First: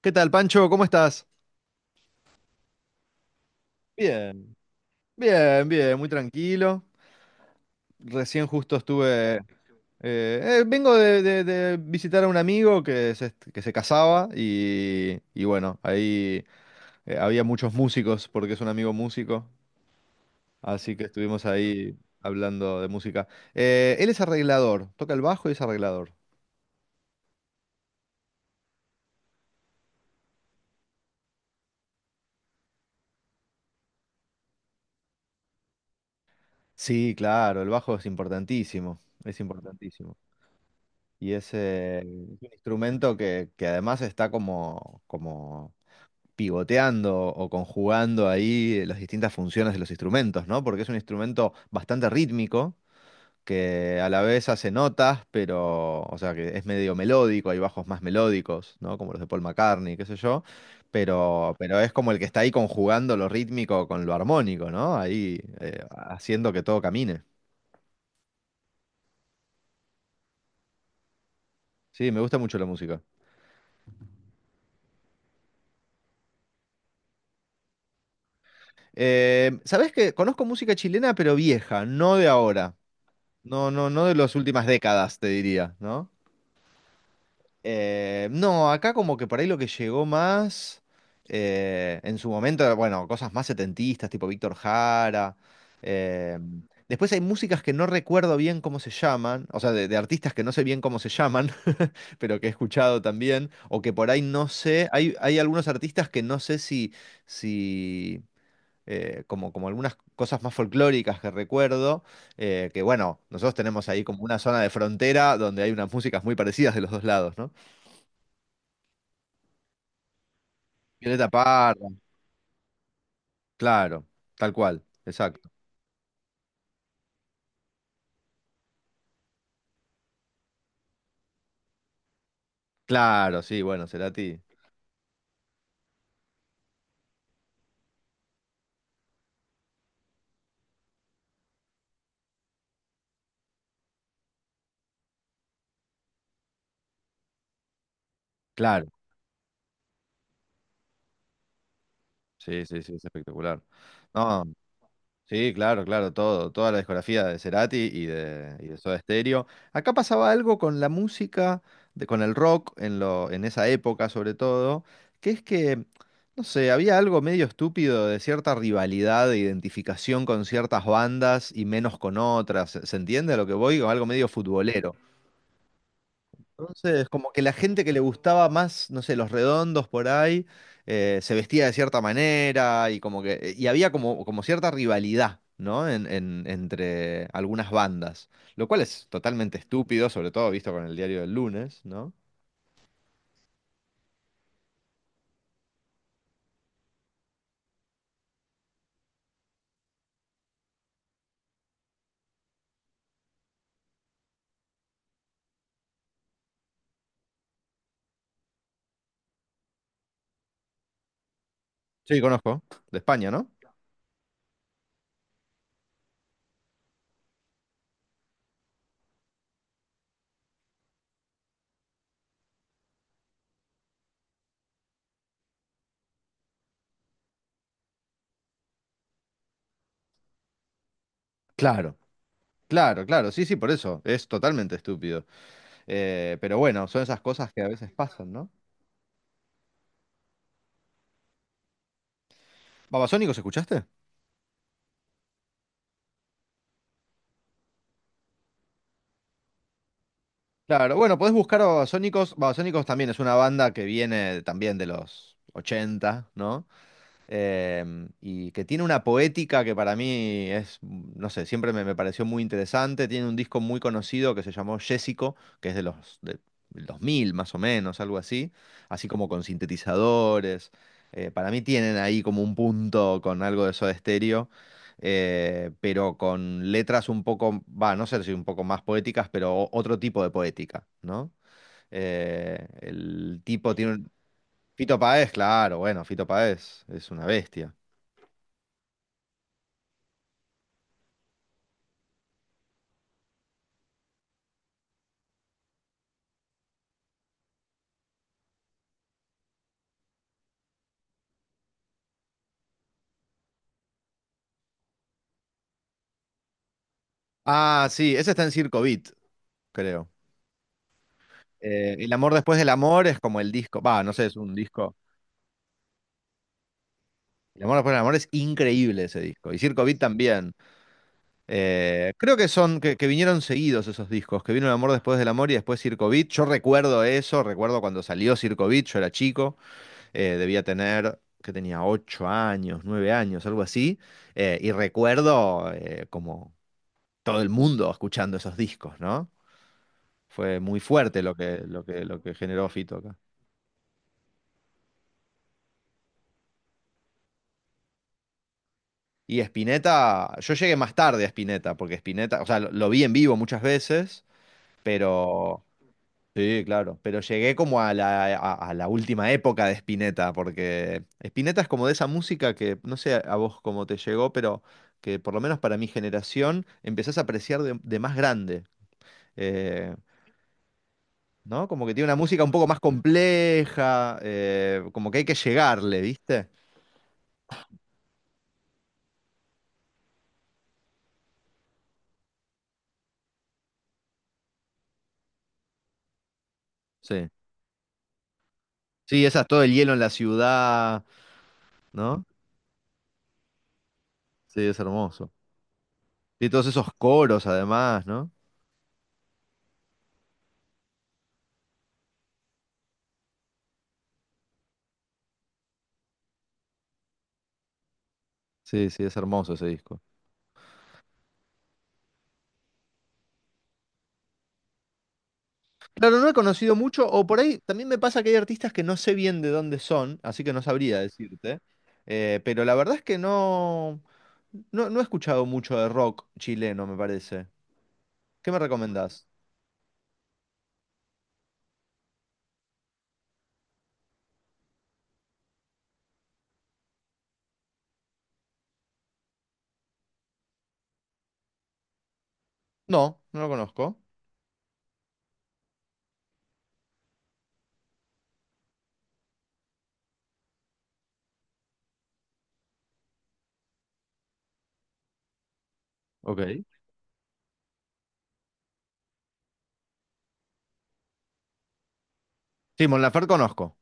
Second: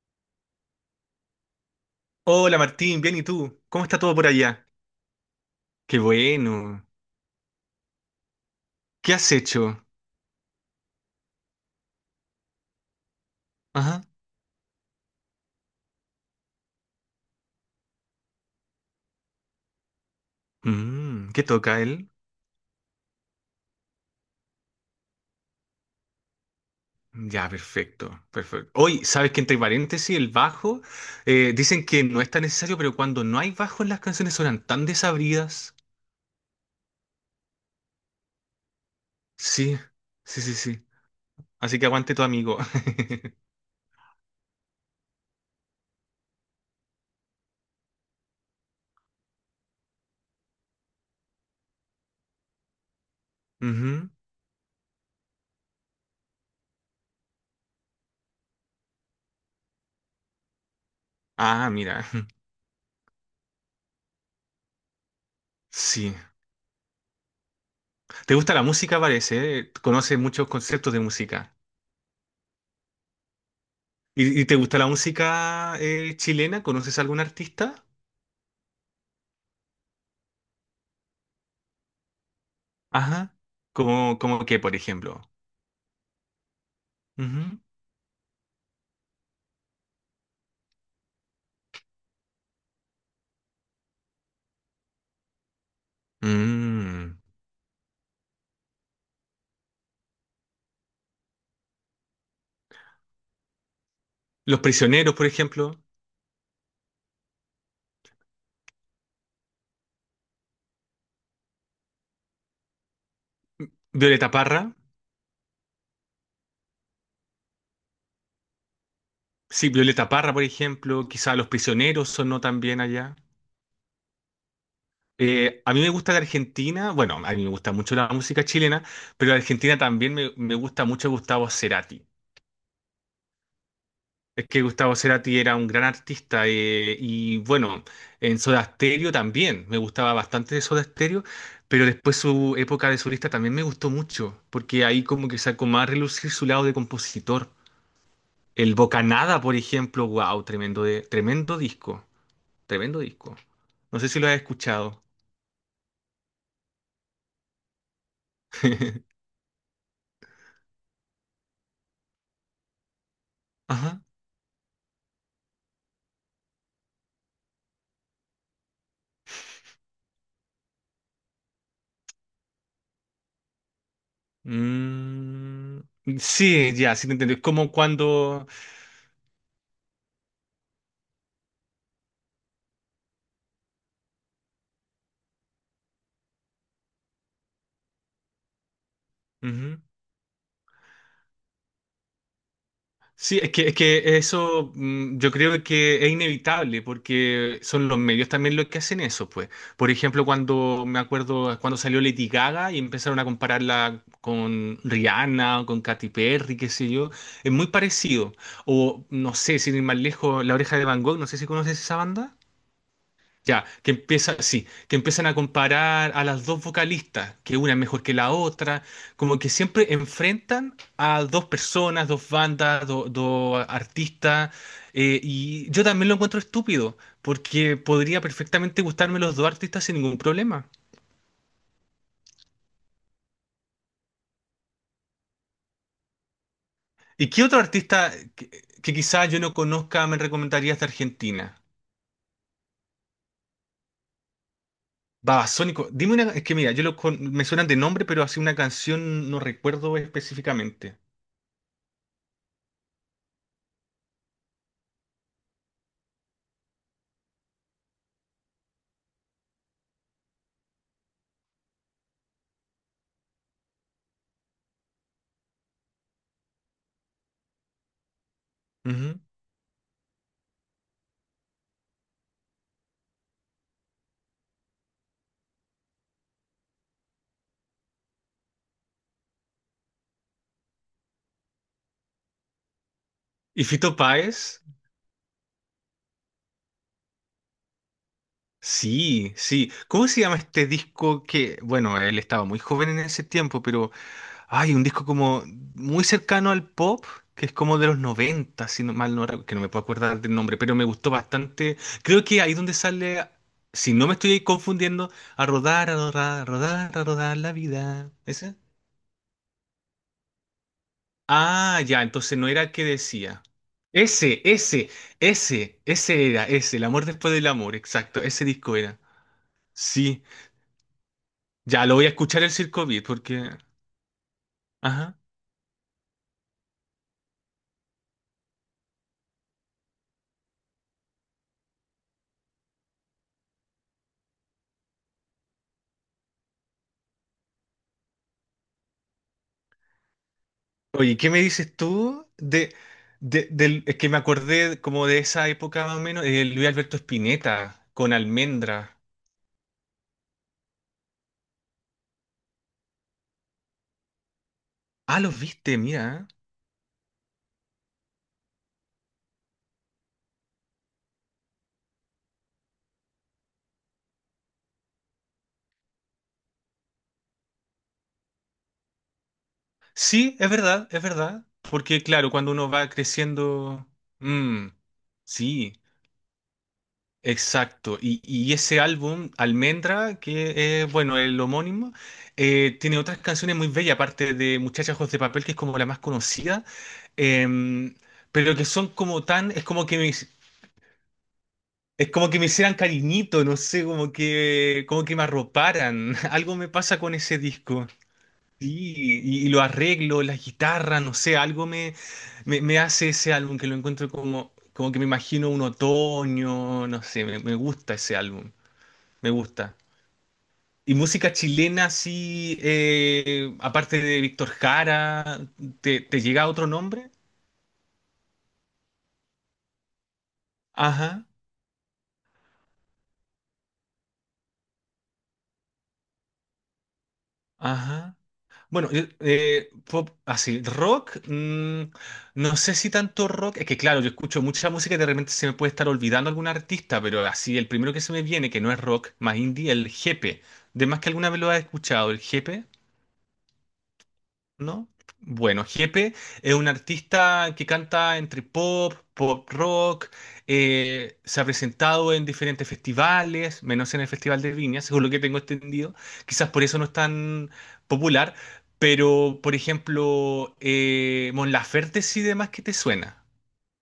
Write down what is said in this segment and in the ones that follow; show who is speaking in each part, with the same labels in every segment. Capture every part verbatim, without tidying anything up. Speaker 1: ¿Qué tal, Pancho? ¿Cómo estás?
Speaker 2: Hola Martín, bien, ¿y tú? ¿Cómo está todo por
Speaker 1: Bien,
Speaker 2: allá?
Speaker 1: bien, bien,
Speaker 2: Qué
Speaker 1: muy
Speaker 2: bueno.
Speaker 1: tranquilo. Recién justo
Speaker 2: ¿Qué has
Speaker 1: estuve... eh,
Speaker 2: hecho?
Speaker 1: eh, Vengo de, de- de visitar a un amigo que se, que se
Speaker 2: Ajá.
Speaker 1: casaba y, y bueno, ahí eh, había muchos músicos porque es un amigo músico, así que
Speaker 2: Mm, ¿qué
Speaker 1: estuvimos
Speaker 2: toca
Speaker 1: ahí
Speaker 2: él?
Speaker 1: hablando de música. Eh, él es arreglador, toca el bajo y es arreglador.
Speaker 2: Ya, perfecto, perfecto. Hoy, ¿sabes que entre paréntesis el bajo? Eh, dicen que no es tan necesario, pero cuando no hay bajo las canciones suenan tan desabridas.
Speaker 1: Sí, claro, el bajo es importantísimo, es
Speaker 2: Sí,
Speaker 1: importantísimo.
Speaker 2: sí, sí, sí.
Speaker 1: Y es,
Speaker 2: Así que
Speaker 1: eh, es
Speaker 2: aguante tu
Speaker 1: un
Speaker 2: amigo.
Speaker 1: instrumento que, que además está como, como pivoteando o conjugando ahí las distintas funciones de los instrumentos, ¿no? Porque es un instrumento bastante rítmico, que a
Speaker 2: Ujú.
Speaker 1: la vez hace notas, pero, o sea, que es medio melódico, hay bajos más melódicos, ¿no? Como los de Paul McCartney, qué sé yo, pero,
Speaker 2: Ah,
Speaker 1: pero es
Speaker 2: mira.
Speaker 1: como el que está ahí conjugando lo rítmico con lo armónico, ¿no? Ahí eh,
Speaker 2: Sí.
Speaker 1: haciendo que todo camine.
Speaker 2: ¿Te gusta la música, parece? ¿Eh? Conoces muchos conceptos de música.
Speaker 1: Sí, me gusta mucho la música.
Speaker 2: ¿Y, y te gusta la música eh, chilena? ¿Conoces algún artista?
Speaker 1: Eh, ¿sabés qué? Conozco música chilena, pero vieja, no de ahora.
Speaker 2: Ajá.
Speaker 1: No, no, no de
Speaker 2: Como,
Speaker 1: las
Speaker 2: como que,
Speaker 1: últimas
Speaker 2: por
Speaker 1: décadas, te
Speaker 2: ejemplo.
Speaker 1: diría, ¿no?
Speaker 2: Ujú.
Speaker 1: Eh, no, acá como que por ahí lo que llegó más eh, en su momento, bueno, cosas más setentistas, tipo Víctor Jara. Eh, después
Speaker 2: Mm.
Speaker 1: hay músicas que no recuerdo bien cómo se llaman, o sea, de, de artistas que no sé bien cómo se llaman, pero que he escuchado también, o que por ahí no
Speaker 2: Los
Speaker 1: sé. Hay,
Speaker 2: prisioneros, por
Speaker 1: hay algunos
Speaker 2: ejemplo.
Speaker 1: artistas que no sé si, si eh, como, como algunas cosas más folclóricas que recuerdo, eh, que bueno, nosotros tenemos ahí como
Speaker 2: Violeta
Speaker 1: una zona
Speaker 2: Parra.
Speaker 1: de frontera donde hay unas músicas muy parecidas de los dos lados, ¿no?
Speaker 2: Sí, Violeta Parra, por ejemplo.
Speaker 1: Violeta
Speaker 2: Quizá Los
Speaker 1: Parra,
Speaker 2: prisioneros sonó también allá.
Speaker 1: claro, tal cual, exacto.
Speaker 2: Eh, a mí me gusta de Argentina. Bueno, a mí me gusta mucho la música chilena, pero de Argentina también me, me gusta mucho Gustavo Cerati.
Speaker 1: Claro, sí, bueno, Cerati,
Speaker 2: Es que Gustavo Cerati era un gran artista eh, y bueno, en Soda Stereo también, me gustaba bastante de Soda Stereo, pero después su época de solista también me gustó mucho, porque ahí como que sacó más a relucir su lado de compositor. El
Speaker 1: claro,
Speaker 2: Bocanada, por ejemplo, wow, tremendo, de, tremendo disco,
Speaker 1: sí, sí, sí,
Speaker 2: tremendo
Speaker 1: es
Speaker 2: disco.
Speaker 1: espectacular.
Speaker 2: No sé si lo has
Speaker 1: No,
Speaker 2: escuchado.
Speaker 1: sí, claro, claro, todo, toda la discografía de Cerati y de, y de Soda Stereo. Acá pasaba algo con la música, de- con el rock, en lo, en esa
Speaker 2: Ajá.
Speaker 1: época sobre todo, que es que, no sé, había algo medio estúpido de cierta rivalidad, de identificación con ciertas bandas y menos con otras. ¿Se se entiende a lo que voy? Con algo medio futbolero.
Speaker 2: Mm, sí, ya, sí
Speaker 1: Entonces,
Speaker 2: te
Speaker 1: como
Speaker 2: entendí. Es
Speaker 1: que la
Speaker 2: como
Speaker 1: gente que le
Speaker 2: cuando…
Speaker 1: gustaba más, no sé, los redondos por ahí, eh, se vestía de cierta manera y como que, y había como, como cierta rivalidad, ¿no? En, en- entre algunas bandas, lo cual es totalmente
Speaker 2: Ujú.
Speaker 1: estúpido, sobre todo visto con el diario del lunes, ¿no?
Speaker 2: Sí, es que, es que eso mm, yo creo que es inevitable porque son los medios también los que hacen eso, pues. Por ejemplo, cuando me acuerdo cuando salió Lady Gaga y empezaron a compararla con Rihanna o con Katy Perry, qué sé yo, es muy parecido. O no sé, sin ir más lejos, La Oreja de Van Gogh, no sé si conoces esa
Speaker 1: Sí,
Speaker 2: banda.
Speaker 1: conozco, de España, ¿no?
Speaker 2: Ya, que empieza, sí, que empiezan a comparar a las dos vocalistas, que una es mejor que la otra, como que siempre enfrentan a dos personas, dos bandas, do- dos artistas, eh, y yo también lo encuentro estúpido, porque podría perfectamente gustarme los dos artistas sin ningún problema.
Speaker 1: Claro, claro, claro, sí, sí, por eso, es totalmente estúpido. Eh, pero bueno, son esas
Speaker 2: ¿Y qué
Speaker 1: cosas
Speaker 2: otro
Speaker 1: que a veces
Speaker 2: artista
Speaker 1: pasan, ¿no?
Speaker 2: que, que quizás yo no conozca me recomendarías de Argentina?
Speaker 1: ¿Babasónicos escuchaste?
Speaker 2: Babasónico, dime una, es que mira, yo lo con- me suenan de nombre, pero así una canción no recuerdo
Speaker 1: Claro,
Speaker 2: específicamente.
Speaker 1: bueno, podés buscar a Babasónicos. Babasónicos también es una banda que viene también de los ochenta, ¿no? eh, y que tiene una poética que para mí es, mm, no sé, siempre me, me pareció muy interesante. Tiene un disco muy conocido que se llamó Jessico, que es de los de, del dos mil más o menos, algo así, así
Speaker 2: Ujú.
Speaker 1: como con sintetizadores. Eh, para mí tienen ahí como un punto con algo de Soda Stereo. Eh, pero con letras un poco, va, no sé si un poco más poéticas, pero o- otro tipo de poética, ¿no? Eh, el
Speaker 2: ¿Y
Speaker 1: tipo tiene
Speaker 2: Fito
Speaker 1: un...
Speaker 2: Páez?
Speaker 1: Fito Páez, claro, bueno, Fito Páez es una bestia.
Speaker 2: Sí, sí. ¿Cómo se llama este disco que, bueno, él estaba muy joven en ese tiempo, pero hay un disco como muy cercano al pop, que es como de los noventa, si no mal no recuerdo, que no me puedo acordar del nombre, pero me gustó bastante. Creo que ahí donde sale, si no me estoy confundiendo, a rodar, a rodar, a rodar, a rodar la
Speaker 1: Ah,
Speaker 2: vida.
Speaker 1: sí, ese está en
Speaker 2: ¿Ese?
Speaker 1: Circo Beat, creo.
Speaker 2: Ah,
Speaker 1: Eh,
Speaker 2: ya,
Speaker 1: El amor
Speaker 2: entonces no
Speaker 1: después
Speaker 2: era
Speaker 1: del
Speaker 2: el que
Speaker 1: amor es como
Speaker 2: decía.
Speaker 1: el disco. Va, no sé, es
Speaker 2: Ese,
Speaker 1: un
Speaker 2: ese,
Speaker 1: disco.
Speaker 2: ese, ese era, ese, El amor después del
Speaker 1: El
Speaker 2: amor,
Speaker 1: amor después del amor
Speaker 2: exacto,
Speaker 1: es
Speaker 2: ese disco era.
Speaker 1: increíble ese disco. Y Circo Beat
Speaker 2: Sí.
Speaker 1: también.
Speaker 2: Ya lo voy a
Speaker 1: Eh, creo
Speaker 2: escuchar
Speaker 1: que
Speaker 2: el
Speaker 1: son,
Speaker 2: Circo
Speaker 1: que,
Speaker 2: Beat
Speaker 1: que vinieron
Speaker 2: porque.
Speaker 1: seguidos esos discos, que vino El amor
Speaker 2: Ajá.
Speaker 1: después del amor y después Circo Beat. Yo recuerdo eso, recuerdo cuando salió Circo Beat, yo era chico, eh, debía tener, que tenía ocho años, nueve años, algo así. Eh, y recuerdo eh, como todo el mundo escuchando esos discos, ¿no? Fue muy
Speaker 2: Oye,
Speaker 1: fuerte
Speaker 2: ¿qué
Speaker 1: lo
Speaker 2: me
Speaker 1: que,
Speaker 2: dices
Speaker 1: lo que, lo
Speaker 2: tú
Speaker 1: que generó
Speaker 2: de,
Speaker 1: Fito acá.
Speaker 2: de- del. Es que me acordé como de esa época más o menos, de Luis Alberto Spinetta con Almendra.
Speaker 1: Y Spinetta, yo llegué más tarde a Spinetta, porque Spinetta, o sea, lo, lo vi en vivo muchas veces,
Speaker 2: Ah, los
Speaker 1: pero
Speaker 2: viste, mira.
Speaker 1: sí, claro, pero llegué como a la, a, a la última época de Spinetta, porque Spinetta es como de esa música que, no sé a vos cómo te llegó, pero que por lo menos para mi generación empezás a apreciar de, de más grande. eh,
Speaker 2: Sí, es verdad, es verdad.
Speaker 1: ¿No? Como que
Speaker 2: Porque
Speaker 1: tiene una
Speaker 2: claro,
Speaker 1: música un
Speaker 2: cuando
Speaker 1: poco
Speaker 2: uno
Speaker 1: más
Speaker 2: va creciendo.
Speaker 1: compleja,
Speaker 2: Mm,
Speaker 1: eh, como que hay que
Speaker 2: sí,
Speaker 1: llegarle, ¿viste?
Speaker 2: exacto. Y, y ese álbum, Almendra, que es, bueno, el homónimo, eh, tiene otras canciones muy bellas, aparte de Muchachos de Papel, que es como la más conocida.
Speaker 1: Sí.
Speaker 2: Em, pero que son como
Speaker 1: Sí, esas,
Speaker 2: tan,
Speaker 1: todo
Speaker 2: es
Speaker 1: el
Speaker 2: como
Speaker 1: hielo
Speaker 2: que
Speaker 1: en
Speaker 2: me,
Speaker 1: la
Speaker 2: es
Speaker 1: ciudad, ¿no?
Speaker 2: como que me hicieran cariñito, no sé, como
Speaker 1: Sí, es
Speaker 2: que, como que me
Speaker 1: hermoso.
Speaker 2: arroparan.
Speaker 1: Y
Speaker 2: Algo
Speaker 1: todos
Speaker 2: me
Speaker 1: esos
Speaker 2: pasa con ese
Speaker 1: coros
Speaker 2: disco.
Speaker 1: además, ¿no?
Speaker 2: Sí, y, y lo arreglo, las guitarras, no sé, algo me, me, me hace ese álbum que lo encuentro como, como que me imagino un otoño, no sé, me, me gusta ese álbum,
Speaker 1: Sí, sí, es
Speaker 2: me
Speaker 1: hermoso ese
Speaker 2: gusta.
Speaker 1: disco.
Speaker 2: Y música chilena, sí, eh, aparte de Víctor Jara, ¿te,
Speaker 1: Claro,
Speaker 2: te
Speaker 1: no he
Speaker 2: llega otro
Speaker 1: conocido mucho,
Speaker 2: nombre?
Speaker 1: o por ahí también me pasa que hay artistas que no sé bien de dónde son, así que no sabría
Speaker 2: Ajá,
Speaker 1: decirte. Eh, pero la verdad es que no, no, no he escuchado mucho de rock chileno, me parece.
Speaker 2: ajá.
Speaker 1: ¿Qué me
Speaker 2: Bueno, yo,
Speaker 1: recomendás?
Speaker 2: eh, pop así, rock, mm, no sé si tanto rock, es que claro, yo escucho mucha música y de repente se me puede estar olvidando algún artista, pero así, el primero que se me viene, que no es rock, más indie, el Jepe. De más que alguna vez lo has escuchado, el Jepe.
Speaker 1: No, no lo conozco.
Speaker 2: ¿No? Bueno, Jepe es un artista que canta entre pop, pop rock, eh, se ha presentado en diferentes festivales, menos en el Festival de Viña, según lo que tengo entendido. Quizás por
Speaker 1: Ok.
Speaker 2: eso no es tan popular, pero por ejemplo, eh, Mon Laferte sí demás que te
Speaker 1: Sí, Mon
Speaker 2: suena.
Speaker 1: Laferte conozco.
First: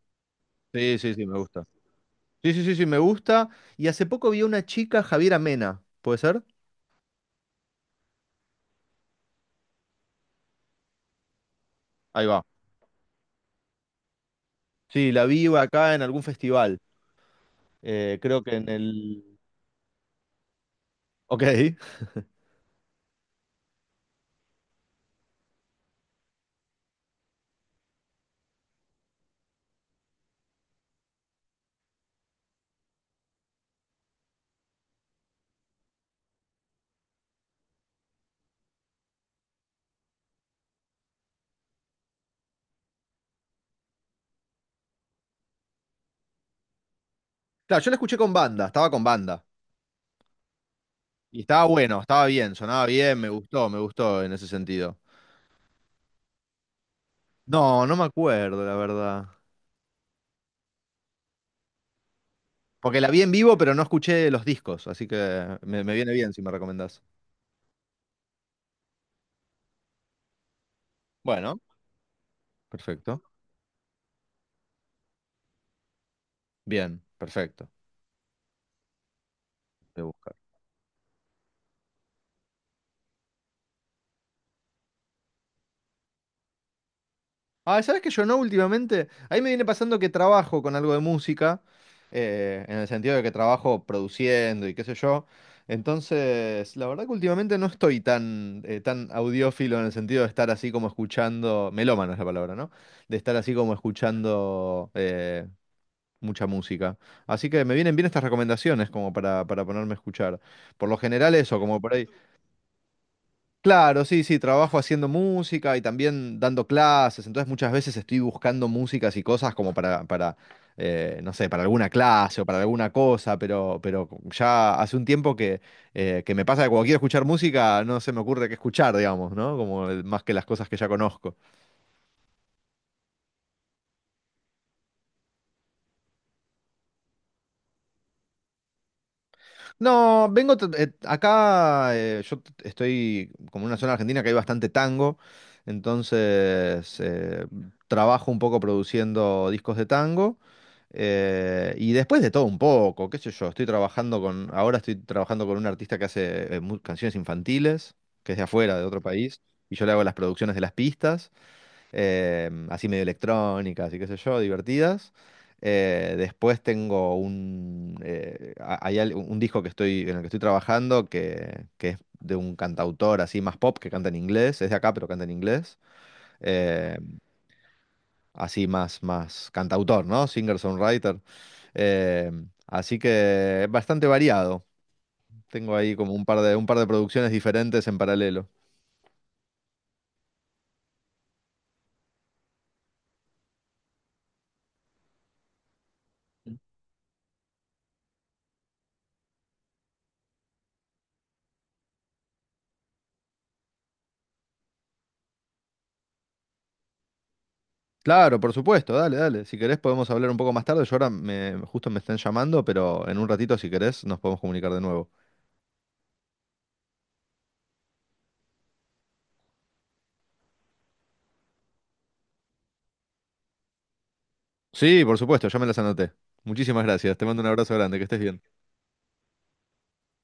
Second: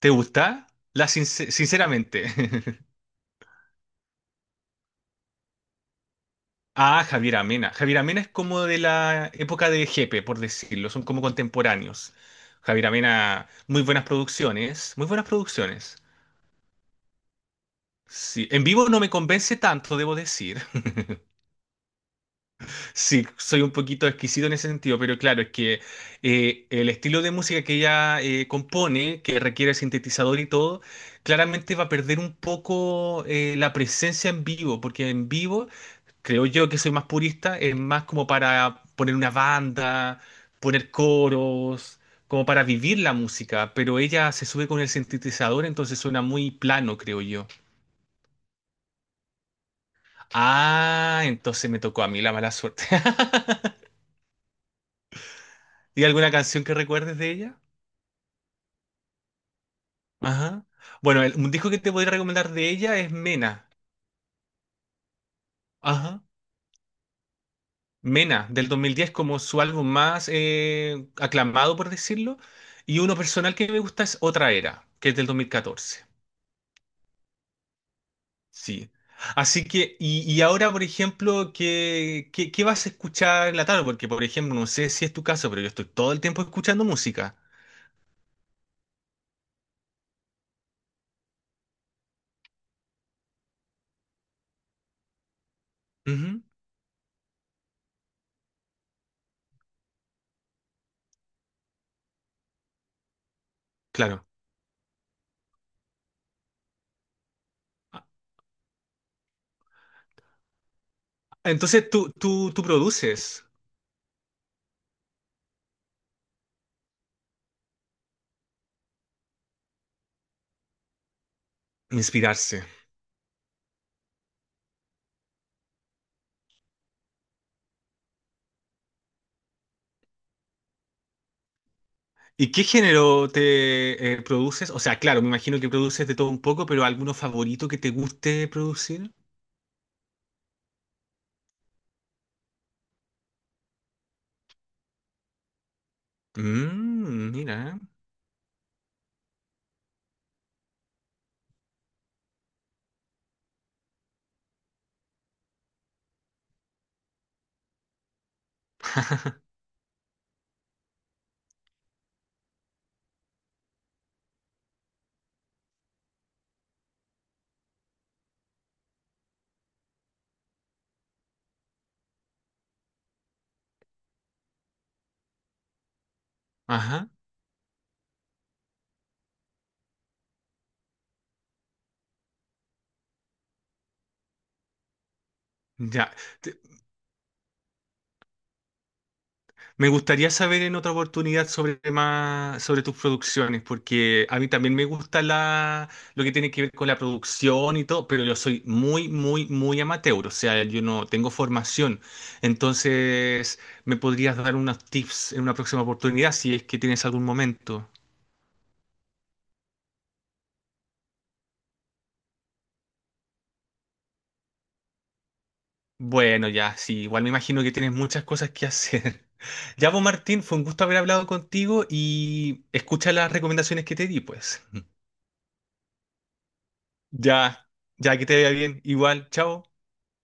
Speaker 2: ¿Te gusta?
Speaker 1: Sí,
Speaker 2: La
Speaker 1: sí, sí, me
Speaker 2: sincer-
Speaker 1: gusta.
Speaker 2: sinceramente.
Speaker 1: Sí, sí, sí, sí, me gusta. Y hace poco vi a una chica, Javiera Mena, ¿puede ser?
Speaker 2: Ah, Javier Amena. Javier Amena es como de la época de Jepe, por decirlo, son como contemporáneos.
Speaker 1: Ahí va.
Speaker 2: Javier Amena, muy buenas producciones, muy
Speaker 1: Sí, la
Speaker 2: buenas
Speaker 1: vi acá
Speaker 2: producciones.
Speaker 1: en algún festival. Eh, creo
Speaker 2: Sí,
Speaker 1: que
Speaker 2: en
Speaker 1: en
Speaker 2: vivo no me
Speaker 1: el.
Speaker 2: convence tanto, debo decir.
Speaker 1: Ok.
Speaker 2: Sí, soy un poquito exquisito en ese sentido, pero claro, es que eh, el estilo de música que ella eh, compone, que requiere sintetizador y todo, claramente va a perder un poco eh, la presencia en vivo, porque en vivo creo yo que soy más purista, es más como para poner una banda, poner coros, como para vivir la música, pero ella se sube con el sintetizador, entonces suena muy plano, creo yo.
Speaker 1: Claro, yo la escuché con banda, estaba con banda.
Speaker 2: Ah,
Speaker 1: Y estaba
Speaker 2: entonces me
Speaker 1: bueno,
Speaker 2: tocó a mí
Speaker 1: estaba
Speaker 2: la mala
Speaker 1: bien,
Speaker 2: suerte.
Speaker 1: sonaba bien, me gustó, me gustó en ese sentido.
Speaker 2: ¿Y alguna canción que recuerdes de ella?
Speaker 1: No, no me acuerdo, la verdad.
Speaker 2: Ajá. Bueno, el- un disco que te podría recomendar de ella
Speaker 1: Porque la
Speaker 2: es
Speaker 1: vi en vivo,
Speaker 2: Mena.
Speaker 1: pero no escuché los discos, así que me, me viene
Speaker 2: Ajá.
Speaker 1: bien si me recomendás.
Speaker 2: Mena, del dos mil diez como su álbum más eh,
Speaker 1: Bueno,
Speaker 2: aclamado, por decirlo. Y uno
Speaker 1: perfecto.
Speaker 2: personal que me gusta es Otra Era, que es del dos mil catorce.
Speaker 1: Bien, perfecto.
Speaker 2: Sí. Así que,
Speaker 1: Voy a
Speaker 2: y,
Speaker 1: buscar.
Speaker 2: y ahora, por ejemplo, ¿qué, qué, qué vas a escuchar en la tarde? Porque, por ejemplo, no sé si es tu caso, pero yo estoy todo el tiempo escuchando música.
Speaker 1: Ah, ¿sabes que yo no últimamente? Ahí me viene pasando que trabajo con algo de música, eh, en el sentido de que trabajo produciendo y qué sé yo.
Speaker 2: Ujú,
Speaker 1: Entonces, la verdad que últimamente no estoy tan, eh, tan audiófilo en el sentido de estar así como escuchando, melómano es la palabra, ¿no? De estar así como
Speaker 2: claro.
Speaker 1: escuchando eh, mucha música. Así que me vienen
Speaker 2: Ah,
Speaker 1: bien estas recomendaciones como para, para ponerme a escuchar. Por lo general eso, como
Speaker 2: entonces,
Speaker 1: por ahí.
Speaker 2: tú, tú, tú produces
Speaker 1: Claro, sí, sí, trabajo haciendo música y también dando clases, entonces muchas veces estoy buscando músicas y cosas como para, para eh, no sé, para alguna clase o para
Speaker 2: inspirarse.
Speaker 1: alguna cosa, pero, pero ya hace un tiempo que, eh, que me pasa que cuando quiero escuchar música no se me ocurre qué escuchar, digamos, ¿no? Como el- más que las cosas que ya conozco.
Speaker 2: ¿Y qué género te eh, produces? O sea, claro, me imagino que produces de todo un poco, pero ¿alguno favorito que te guste producir?
Speaker 1: No, vengo t- eh, acá, eh, yo t- estoy como en una zona argentina que hay bastante tango, entonces
Speaker 2: Mm,
Speaker 1: eh,
Speaker 2: mira.
Speaker 1: trabajo un poco produciendo discos de tango eh, y después de todo un poco, qué sé yo, estoy trabajando con, ahora estoy trabajando con un artista que hace eh, mu- canciones infantiles, que es de afuera, de otro país, y yo le hago las producciones de las pistas eh, así medio electrónicas y qué sé yo, divertidas. Eh, después tengo un, eh, a- hay al- un disco que estoy, en el que estoy trabajando que, que es de un cantautor así más pop que canta en inglés, es de acá pero canta en inglés, eh,
Speaker 2: Ajá.
Speaker 1: así más, más cantautor, ¿no? Singer-songwriter. Eh, así que es bastante variado. Tengo ahí
Speaker 2: Ya.
Speaker 1: como un par de, un par de producciones diferentes en paralelo.
Speaker 2: Me gustaría saber en otra oportunidad sobre más, sobre tus producciones, porque a mí también me gusta la, lo que tiene que ver con la producción y todo, pero yo soy muy, muy, muy amateur, o sea, yo no tengo formación. Entonces, ¿me podrías dar unos tips en una próxima oportunidad si es que tienes algún momento?
Speaker 1: Claro, por supuesto, dale, dale. Si querés podemos hablar un poco más tarde. Yo ahora me, justo me están llamando, pero en un ratito, si querés, nos podemos comunicar de nuevo.
Speaker 2: Bueno, ya, sí, igual me imagino que tienes muchas cosas que hacer. Ya, vos, Martín, fue un gusto haber hablado contigo y escucha las recomendaciones que te di, pues.
Speaker 1: Sí, por supuesto, ya me las anoté. Muchísimas gracias. Te mando un
Speaker 2: Ya,
Speaker 1: abrazo grande, que
Speaker 2: ya
Speaker 1: estés
Speaker 2: que te
Speaker 1: bien.
Speaker 2: vea bien. Igual, chao.